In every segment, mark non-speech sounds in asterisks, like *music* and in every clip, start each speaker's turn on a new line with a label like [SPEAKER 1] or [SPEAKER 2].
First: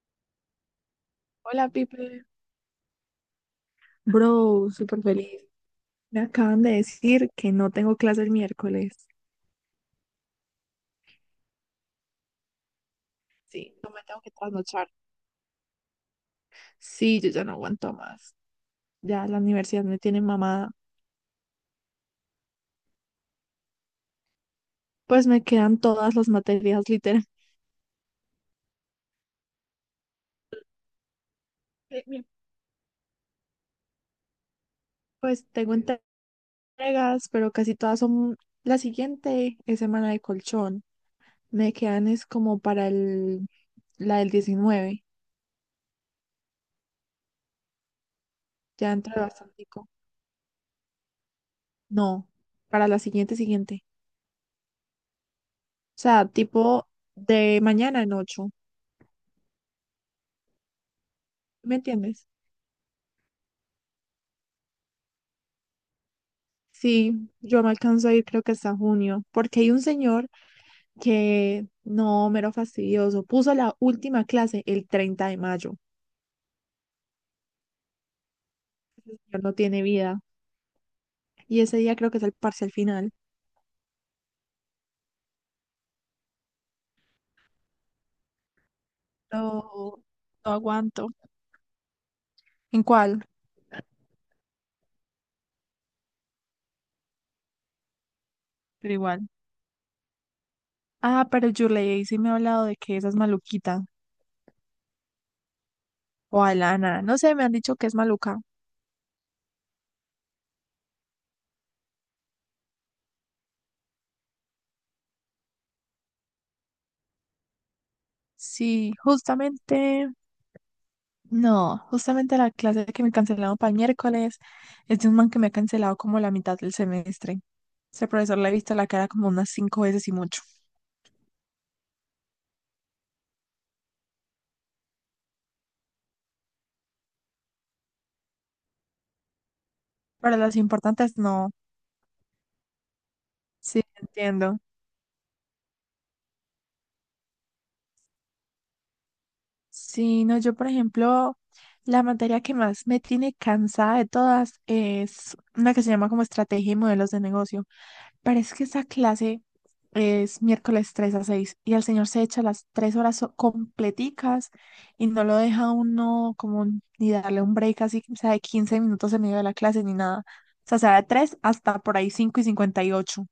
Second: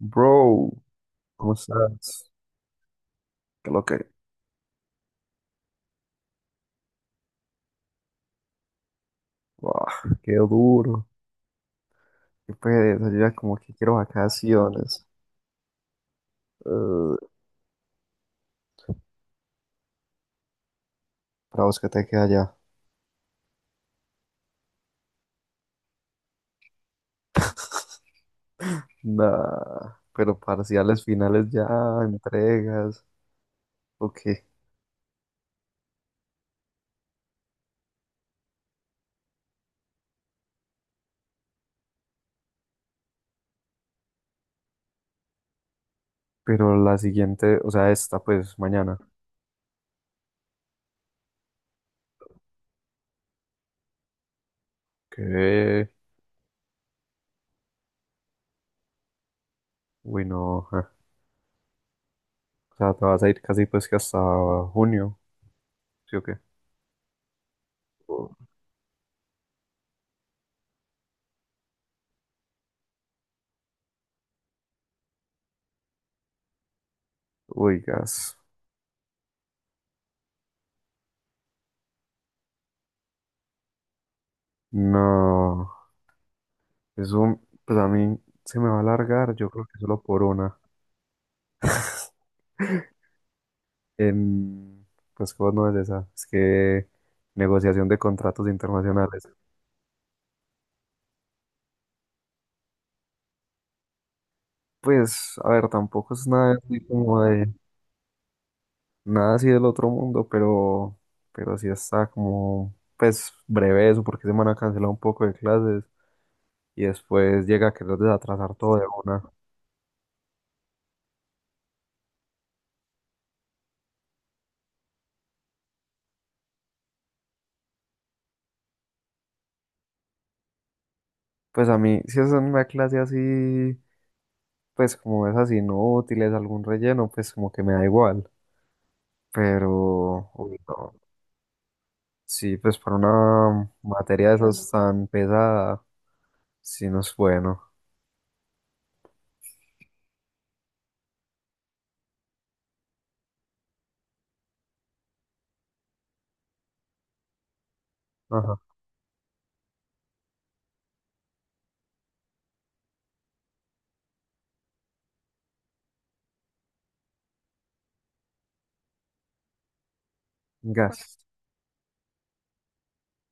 [SPEAKER 1] Bro, ¿cómo
[SPEAKER 2] Hola, Pipe.
[SPEAKER 1] estás? Qué lo que.
[SPEAKER 2] Bro, súper feliz. Me acaban de decir que no tengo clase el miércoles.
[SPEAKER 1] Buah, qué duro, qué pereza, yo ya como que
[SPEAKER 2] Sí, no
[SPEAKER 1] quiero
[SPEAKER 2] me tengo que trasnochar.
[SPEAKER 1] vacaciones. Eh,
[SPEAKER 2] Sí, yo ya no aguanto más. Ya la universidad me tiene mamada.
[SPEAKER 1] para vos, que te queda ya?
[SPEAKER 2] Pues me quedan todas las materias, literal.
[SPEAKER 1] Nah, pero parciales finales ya,
[SPEAKER 2] Eh, mi-
[SPEAKER 1] entregas, ok.
[SPEAKER 2] Pues tengo entregas, pero casi todas son... La siguiente es semana de colchón. Me quedan es como para el... la del 19.
[SPEAKER 1] Pero la siguiente, o sea, esta pues
[SPEAKER 2] Ya
[SPEAKER 1] mañana.
[SPEAKER 2] entré bastante. No, para la siguiente, siguiente.
[SPEAKER 1] Que,
[SPEAKER 2] O sea, tipo de mañana en 8.
[SPEAKER 1] uy, no, ja.
[SPEAKER 2] ¿Me entiendes?
[SPEAKER 1] O sea, te vas a ir casi pues que hasta junio, ¿sí o qué?
[SPEAKER 2] Sí, yo me alcanzo a ir
[SPEAKER 1] O-
[SPEAKER 2] creo que hasta junio, porque hay un señor que, no, mero fastidioso, puso la última clase el 30 de mayo.
[SPEAKER 1] Uy, gas.
[SPEAKER 2] Ese señor no tiene vida. Y ese día creo que es el parcial final.
[SPEAKER 1] No, eso, pues a mí se me va a alargar, yo creo que solo
[SPEAKER 2] No,
[SPEAKER 1] por
[SPEAKER 2] no
[SPEAKER 1] una.
[SPEAKER 2] aguanto. ¿En
[SPEAKER 1] *laughs*
[SPEAKER 2] cuál?
[SPEAKER 1] En, pues, ¿cómo no es esa? Es que negociación de contratos
[SPEAKER 2] Pero
[SPEAKER 1] internacionales.
[SPEAKER 2] igual. Ah, pero Yurley sí me ha hablado de que esa es maluquita.
[SPEAKER 1] Pues, a ver, tampoco es
[SPEAKER 2] O
[SPEAKER 1] nada así
[SPEAKER 2] Alana, no
[SPEAKER 1] como
[SPEAKER 2] sé, me
[SPEAKER 1] de,
[SPEAKER 2] han dicho que es maluca.
[SPEAKER 1] nada así del otro mundo, pero sí está como, pues, breve eso, porque se van a cancelar un poco de clases y después llega a querer desatrasar todo de
[SPEAKER 2] Sí,
[SPEAKER 1] una.
[SPEAKER 2] justamente. No, justamente la clase que me cancelaron para el miércoles es de un man que me ha cancelado como la mitad del semestre. Ese profesor le he visto la cara como unas cinco veces y mucho.
[SPEAKER 1] Pues a mí, si es una clase así, pues como es esas inútiles, algún relleno, pues como que me da igual, pero,
[SPEAKER 2] Pero las
[SPEAKER 1] uy, no.
[SPEAKER 2] importantes no.
[SPEAKER 1] Sí, pues para una
[SPEAKER 2] Sí,
[SPEAKER 1] materia de
[SPEAKER 2] entiendo.
[SPEAKER 1] esas tan pesada, sí no es bueno.
[SPEAKER 2] Sí, no, yo, por ejemplo, la materia que más me tiene cansada de todas es una que se llama como estrategia y modelos de negocio. Parece
[SPEAKER 1] Ajá.
[SPEAKER 2] que esa clase es miércoles 3 a 6 y el señor se echa las 3 horas completicas y no lo deja uno como ni darle un break así, o sea, de 15 minutos en medio de la clase ni nada. O sea de
[SPEAKER 1] Gas.
[SPEAKER 2] 3 hasta por ahí 5:58.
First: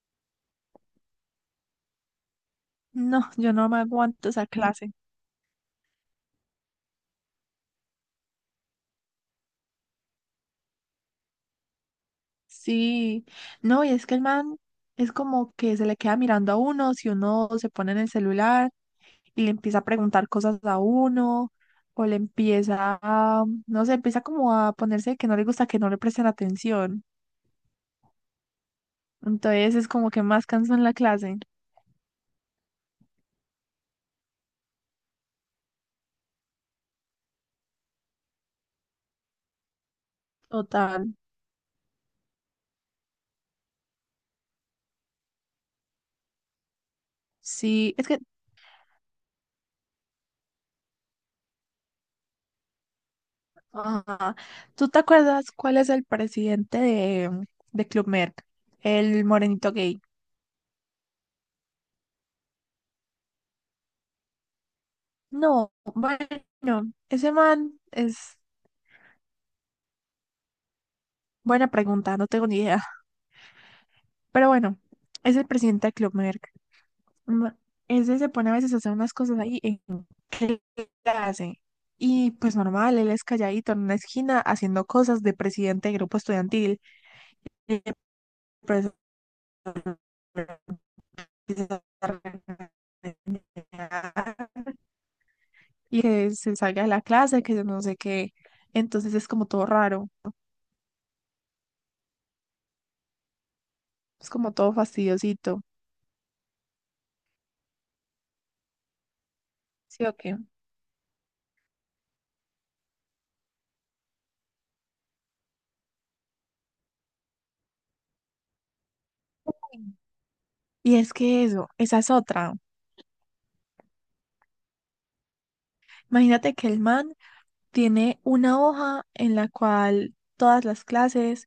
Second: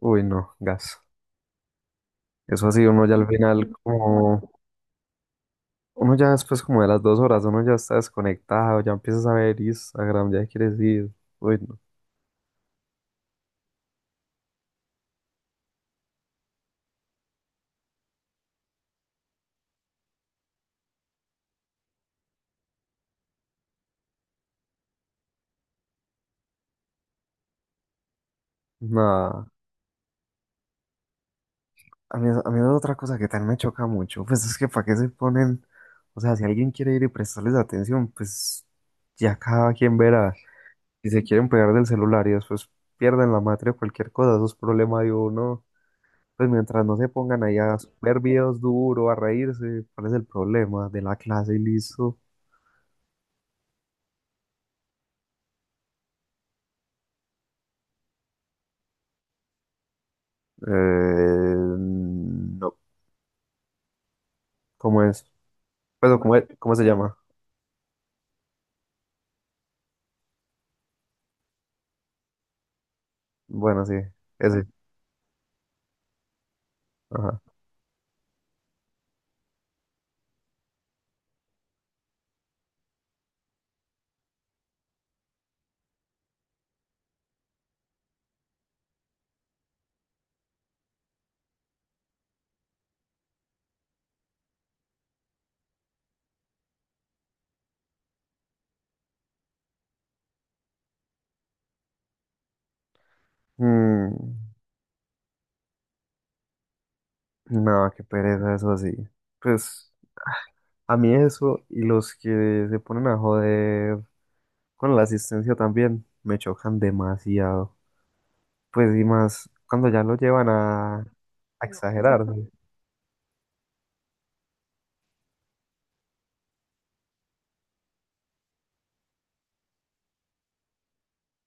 [SPEAKER 1] Uy, no, gas. Eso así, uno ya al
[SPEAKER 2] No, yo no
[SPEAKER 1] final
[SPEAKER 2] me aguanto esa
[SPEAKER 1] como,
[SPEAKER 2] clase.
[SPEAKER 1] uno ya después como de las dos horas, uno ya está desconectado, ya empiezas a ver Instagram, ya quieres ir. Uy, no.
[SPEAKER 2] Sí, no, y es que el man es como que se le queda mirando a uno, si uno se pone en el celular y le empieza a preguntar cosas a uno, o le empieza a, no sé, empieza como a ponerse que no le gusta que no le presten atención.
[SPEAKER 1] Nada.
[SPEAKER 2] Entonces es como que más cansón la clase.
[SPEAKER 1] A mí es otra cosa que también me choca mucho. Pues es que para qué se ponen, o sea, si alguien quiere ir y prestarles atención, pues ya cada quien verá.
[SPEAKER 2] Total.
[SPEAKER 1] Si se quieren pegar del celular y después pierden la matria o cualquier cosa, eso es problema de uno. Pues mientras no se pongan ahí a
[SPEAKER 2] Sí, es que,
[SPEAKER 1] ver videos duro, a reírse, ¿cuál es el problema? De la clase y listo.
[SPEAKER 2] ajá. ¿Tú te acuerdas cuál es el presidente de Club Med? El morenito gay.
[SPEAKER 1] No, ¿cómo es?
[SPEAKER 2] No,
[SPEAKER 1] Pues, o ¿cómo, cómo se
[SPEAKER 2] bueno,
[SPEAKER 1] llama?
[SPEAKER 2] ese man es buena pregunta, no tengo ni idea.
[SPEAKER 1] Bueno, sí,
[SPEAKER 2] Pero
[SPEAKER 1] ese.
[SPEAKER 2] bueno, es el presidente de Club Med.
[SPEAKER 1] Ajá.
[SPEAKER 2] No, ese se pone a veces a hacer unas cosas ahí en clase. Y pues normal, él es calladito en una esquina haciendo cosas de presidente de grupo estudiantil. Y el profesor empieza a regañar, y que se salga de la clase, que yo no sé qué. Entonces es como todo raro, es
[SPEAKER 1] Mm,
[SPEAKER 2] como todo fastidiosito.
[SPEAKER 1] no, qué pereza eso así. Pues
[SPEAKER 2] ¿Sí o qué?
[SPEAKER 1] a mí eso y los que se ponen a joder con la asistencia también me chocan demasiado. Pues y más cuando ya lo llevan
[SPEAKER 2] Y es que
[SPEAKER 1] a
[SPEAKER 2] eso, esa es
[SPEAKER 1] exagerar, ¿no?
[SPEAKER 2] otra. Imagínate que el man tiene una hoja en la cual todas las clases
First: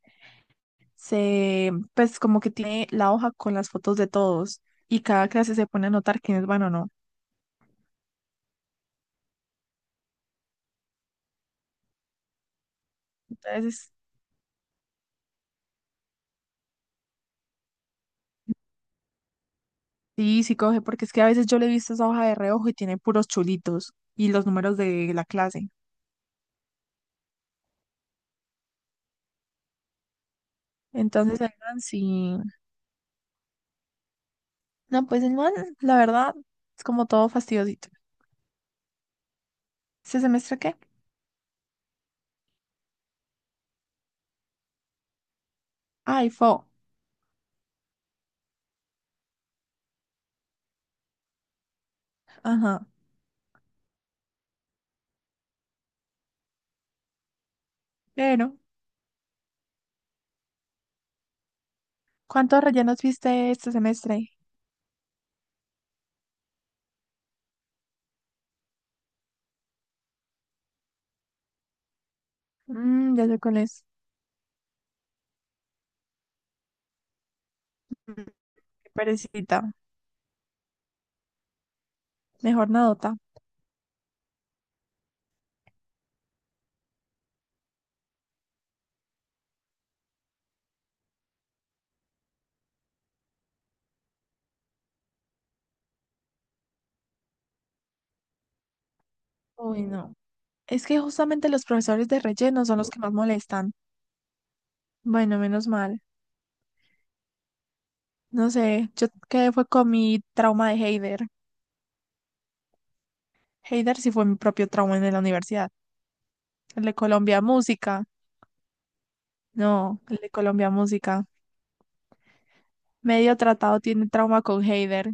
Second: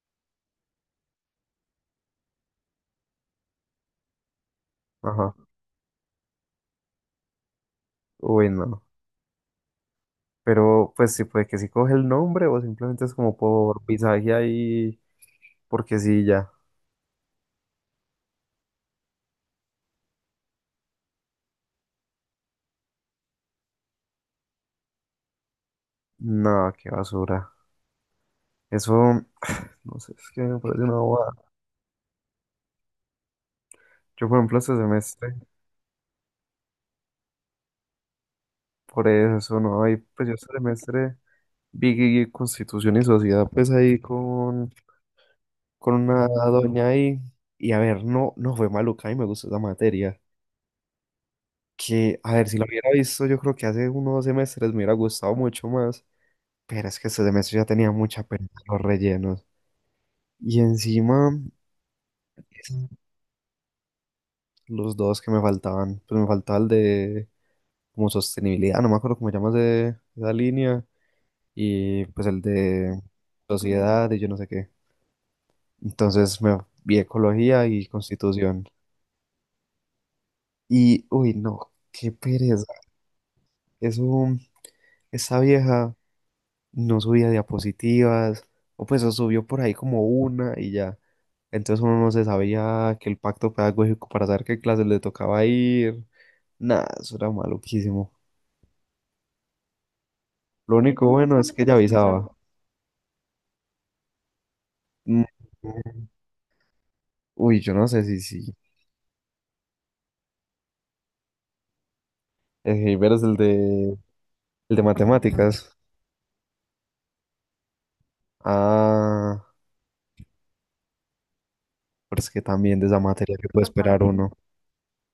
[SPEAKER 2] se, pues como que tiene la hoja con las fotos de todos y cada
[SPEAKER 1] Ajá.
[SPEAKER 2] clase se pone a anotar quiénes van o no.
[SPEAKER 1] Uy, no. Pero pues sí, puede que si coge el nombre o simplemente es como por
[SPEAKER 2] Entonces,
[SPEAKER 1] pisaje ahí, porque sí, ya.
[SPEAKER 2] sí, sí coge, porque es que a veces yo le he visto esa hoja de reojo y tiene puros chulitos y los números de la clase.
[SPEAKER 1] No, qué basura. Eso, no sé, es que me parece una bobada.
[SPEAKER 2] Entonces, el man sí.
[SPEAKER 1] Yo, por ejemplo, este
[SPEAKER 2] No, pues el
[SPEAKER 1] semestre,
[SPEAKER 2] man, la verdad, es como todo fastidiosito.
[SPEAKER 1] por eso, no, ahí,
[SPEAKER 2] ¿Este
[SPEAKER 1] pues yo este
[SPEAKER 2] semestre qué?
[SPEAKER 1] semestre vi Constitución y Sociedad, pues ahí con una
[SPEAKER 2] Ay, fo.
[SPEAKER 1] doña ahí. Y a ver, no, no fue maluca y me gustó esa materia. Que, a ver, si lo
[SPEAKER 2] Ajá.
[SPEAKER 1] hubiera visto, yo creo que hace unos dos semestres me hubiera gustado mucho más, pero es que este semestre ya tenía mucha pena
[SPEAKER 2] Pero,
[SPEAKER 1] los rellenos. Y encima,
[SPEAKER 2] ¿cuántos rellenos viste este semestre?
[SPEAKER 1] los dos que me faltaban, pues me faltaba el de como sostenibilidad, no me acuerdo cómo llamas de esa línea, y pues el de
[SPEAKER 2] Ya sé cuál es.
[SPEAKER 1] sociedad y yo no sé qué. Entonces me vi ecología y
[SPEAKER 2] Mm,
[SPEAKER 1] constitución.
[SPEAKER 2] Qué perecita.
[SPEAKER 1] Y, uy, no, qué pereza.
[SPEAKER 2] Mejor nadota.
[SPEAKER 1] Eso, esa vieja no subía diapositivas, o pues o subió por ahí como una y ya. Entonces uno no se sabía que el pacto pedagógico para saber qué clases le tocaba ir. Nada, eso era maluquísimo.
[SPEAKER 2] Uy, no.
[SPEAKER 1] Lo
[SPEAKER 2] Es que
[SPEAKER 1] único bueno
[SPEAKER 2] justamente
[SPEAKER 1] es
[SPEAKER 2] los
[SPEAKER 1] que ya
[SPEAKER 2] profesores de
[SPEAKER 1] avisaba.
[SPEAKER 2] relleno son los que más molestan.
[SPEAKER 1] Mm.
[SPEAKER 2] Bueno, menos mal.
[SPEAKER 1] Uy, yo no sé si
[SPEAKER 2] No
[SPEAKER 1] sí.
[SPEAKER 2] sé, yo quedé fue con mi trauma de Heider.
[SPEAKER 1] El Heiber es
[SPEAKER 2] Heider sí fue mi propio
[SPEAKER 1] el de
[SPEAKER 2] trauma en la universidad.
[SPEAKER 1] matemáticas.
[SPEAKER 2] El de Colombia Música.
[SPEAKER 1] Ah,
[SPEAKER 2] No, el de Colombia Música.
[SPEAKER 1] pero es que también de esa
[SPEAKER 2] Medio
[SPEAKER 1] materia que puede
[SPEAKER 2] tratado
[SPEAKER 1] esperar
[SPEAKER 2] tiene
[SPEAKER 1] uno.
[SPEAKER 2] trauma con Heider.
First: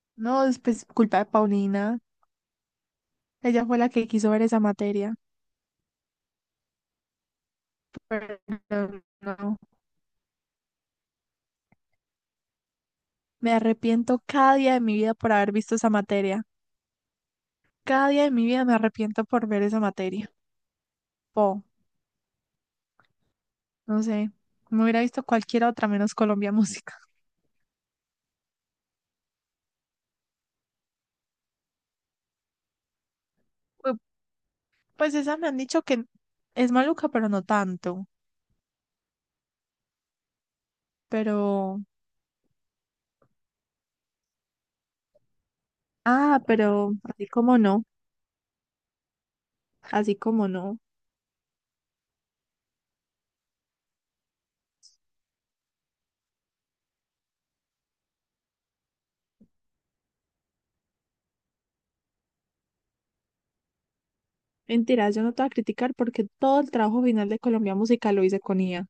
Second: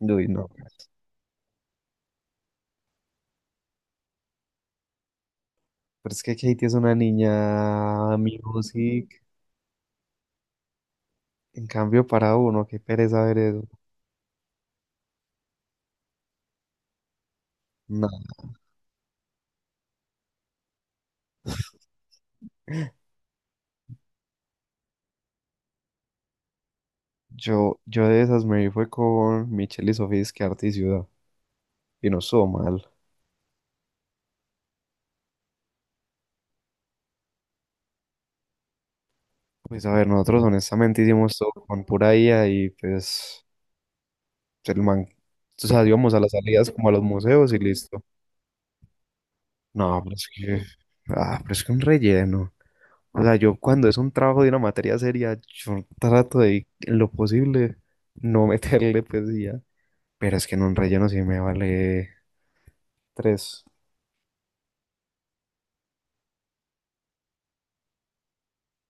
[SPEAKER 1] Uy,
[SPEAKER 2] No,
[SPEAKER 1] no.
[SPEAKER 2] es pues, culpa de Paulina. Ella fue la que quiso ver esa materia.
[SPEAKER 1] Pero es que Katie es una niña
[SPEAKER 2] Pero
[SPEAKER 1] music.
[SPEAKER 2] no,
[SPEAKER 1] En cambio, para uno, qué pereza ver
[SPEAKER 2] me
[SPEAKER 1] eso.
[SPEAKER 2] arrepiento cada día de mi vida por haber visto esa materia. Cada día
[SPEAKER 1] Nah.
[SPEAKER 2] de mi vida me arrepiento por ver esa materia. Po. No sé, me hubiera visto cualquier otra menos Colombia *laughs* Música.
[SPEAKER 1] Yo de esas me fue con Michelle y Sofía, es que arte y ciudad, y no estuvo mal.
[SPEAKER 2] Pu- Pues esa me han dicho que es maluca, pero no tanto.
[SPEAKER 1] Pues a ver, nosotros honestamente hicimos todo
[SPEAKER 2] Pero,
[SPEAKER 1] con pura IA y pues el man, o sea, íbamos a las
[SPEAKER 2] ah,
[SPEAKER 1] salidas como a
[SPEAKER 2] pero
[SPEAKER 1] los
[SPEAKER 2] así
[SPEAKER 1] museos y
[SPEAKER 2] como no,
[SPEAKER 1] listo. No, pero
[SPEAKER 2] así
[SPEAKER 1] es
[SPEAKER 2] como
[SPEAKER 1] que,
[SPEAKER 2] no.
[SPEAKER 1] ah, pero es que un relleno. O sea, yo cuando es un trabajo de una materia seria, yo trato de, en lo posible, no *laughs* meterle pues y ya. Pero es que en un relleno sí me vale tres.
[SPEAKER 2] Mentira, yo no te voy a criticar porque todo el trabajo final de Colombia Música lo hice con IA.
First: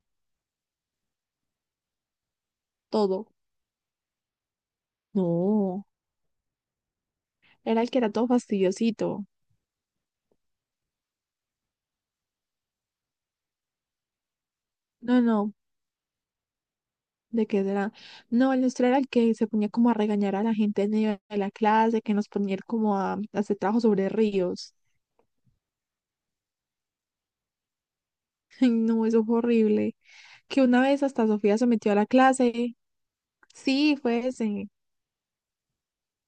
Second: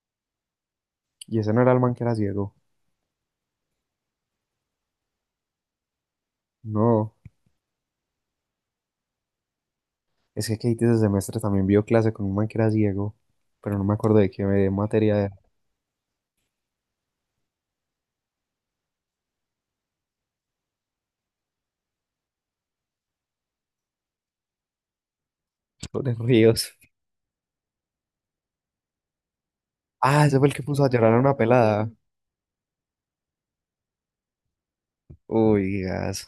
[SPEAKER 1] ¿Y ese no era el man que era ciego?
[SPEAKER 2] Todo. No,
[SPEAKER 1] No.
[SPEAKER 2] era el que era todo fastidiosito.
[SPEAKER 1] Es que Katie ese semestre también vio clase con un man que era ciego, pero no me acuerdo de qué materia
[SPEAKER 2] No,
[SPEAKER 1] de
[SPEAKER 2] no, ¿de qué será? No, el nuestro era el que se ponía como a regañar a la gente en medio de la clase, que nos ponía como a hacer trabajo sobre ríos.
[SPEAKER 1] *laughs* sobre ríos.
[SPEAKER 2] *laughs* Ay, no, eso fue horrible.
[SPEAKER 1] Ah, ese fue el
[SPEAKER 2] Que
[SPEAKER 1] que
[SPEAKER 2] una
[SPEAKER 1] puso a
[SPEAKER 2] vez
[SPEAKER 1] llorar a
[SPEAKER 2] hasta
[SPEAKER 1] una
[SPEAKER 2] Sofía se
[SPEAKER 1] pelada.
[SPEAKER 2] metió a la clase. Sí, fue ese.
[SPEAKER 1] Uy, gas.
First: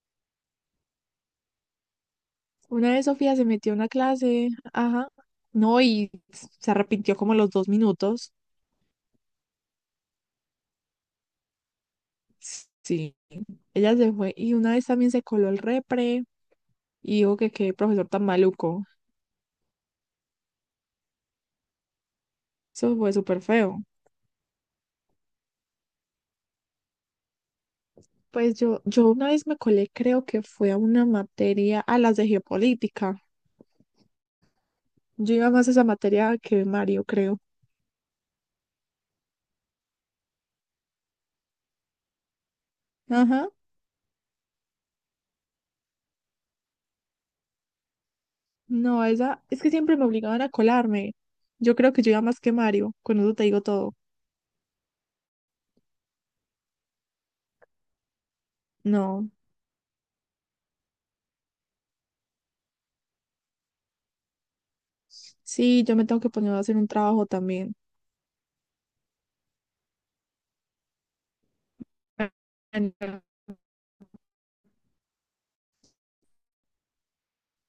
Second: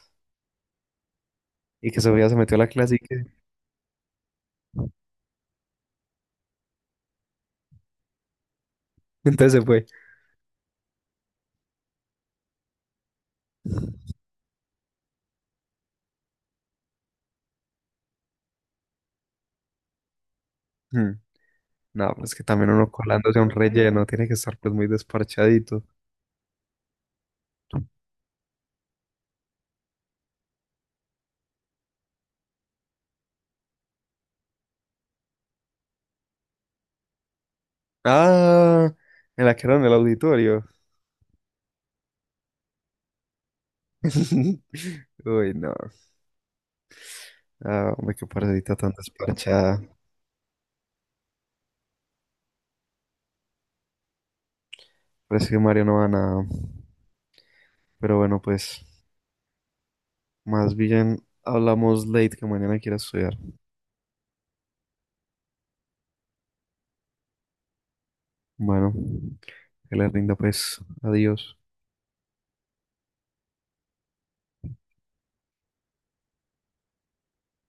[SPEAKER 1] Y que Sofía se metió a la
[SPEAKER 2] Una
[SPEAKER 1] clase y
[SPEAKER 2] vez
[SPEAKER 1] que...
[SPEAKER 2] Sofía se metió a una clase, ajá. No, y se arrepintió como a los 2 minutos.
[SPEAKER 1] *laughs* Entonces se fue.
[SPEAKER 2] Sí, ella se fue. Y una vez también se coló el repre y dijo que qué profesor tan maluco.
[SPEAKER 1] Hmm. No, pues que también uno
[SPEAKER 2] Eso fue
[SPEAKER 1] colándose
[SPEAKER 2] súper
[SPEAKER 1] a un
[SPEAKER 2] feo.
[SPEAKER 1] relleno tiene que estar pues muy desparchadito.
[SPEAKER 2] Pues yo una vez me colé, creo que fue a una materia, a las de geopolítica. Yo iba más a esa materia que Mario, creo.
[SPEAKER 1] Ah, en la que era en el auditorio.
[SPEAKER 2] Ajá.
[SPEAKER 1] *laughs* Uy, no. Ah, hombre, qué parecita tan
[SPEAKER 2] No, esa, es que
[SPEAKER 1] desparchada.
[SPEAKER 2] siempre me obligaban a colarme. Yo creo que yo iba más que Mario, con eso te digo todo.
[SPEAKER 1] Pero es que Mario no va a nada. Pero bueno, pues.
[SPEAKER 2] No,
[SPEAKER 1] Más bien hablamos late, que mañana quiera estudiar.
[SPEAKER 2] sí, yo me tengo que poner a hacer un trabajo también.
[SPEAKER 1] Bueno, que le rinda pues. Adiós.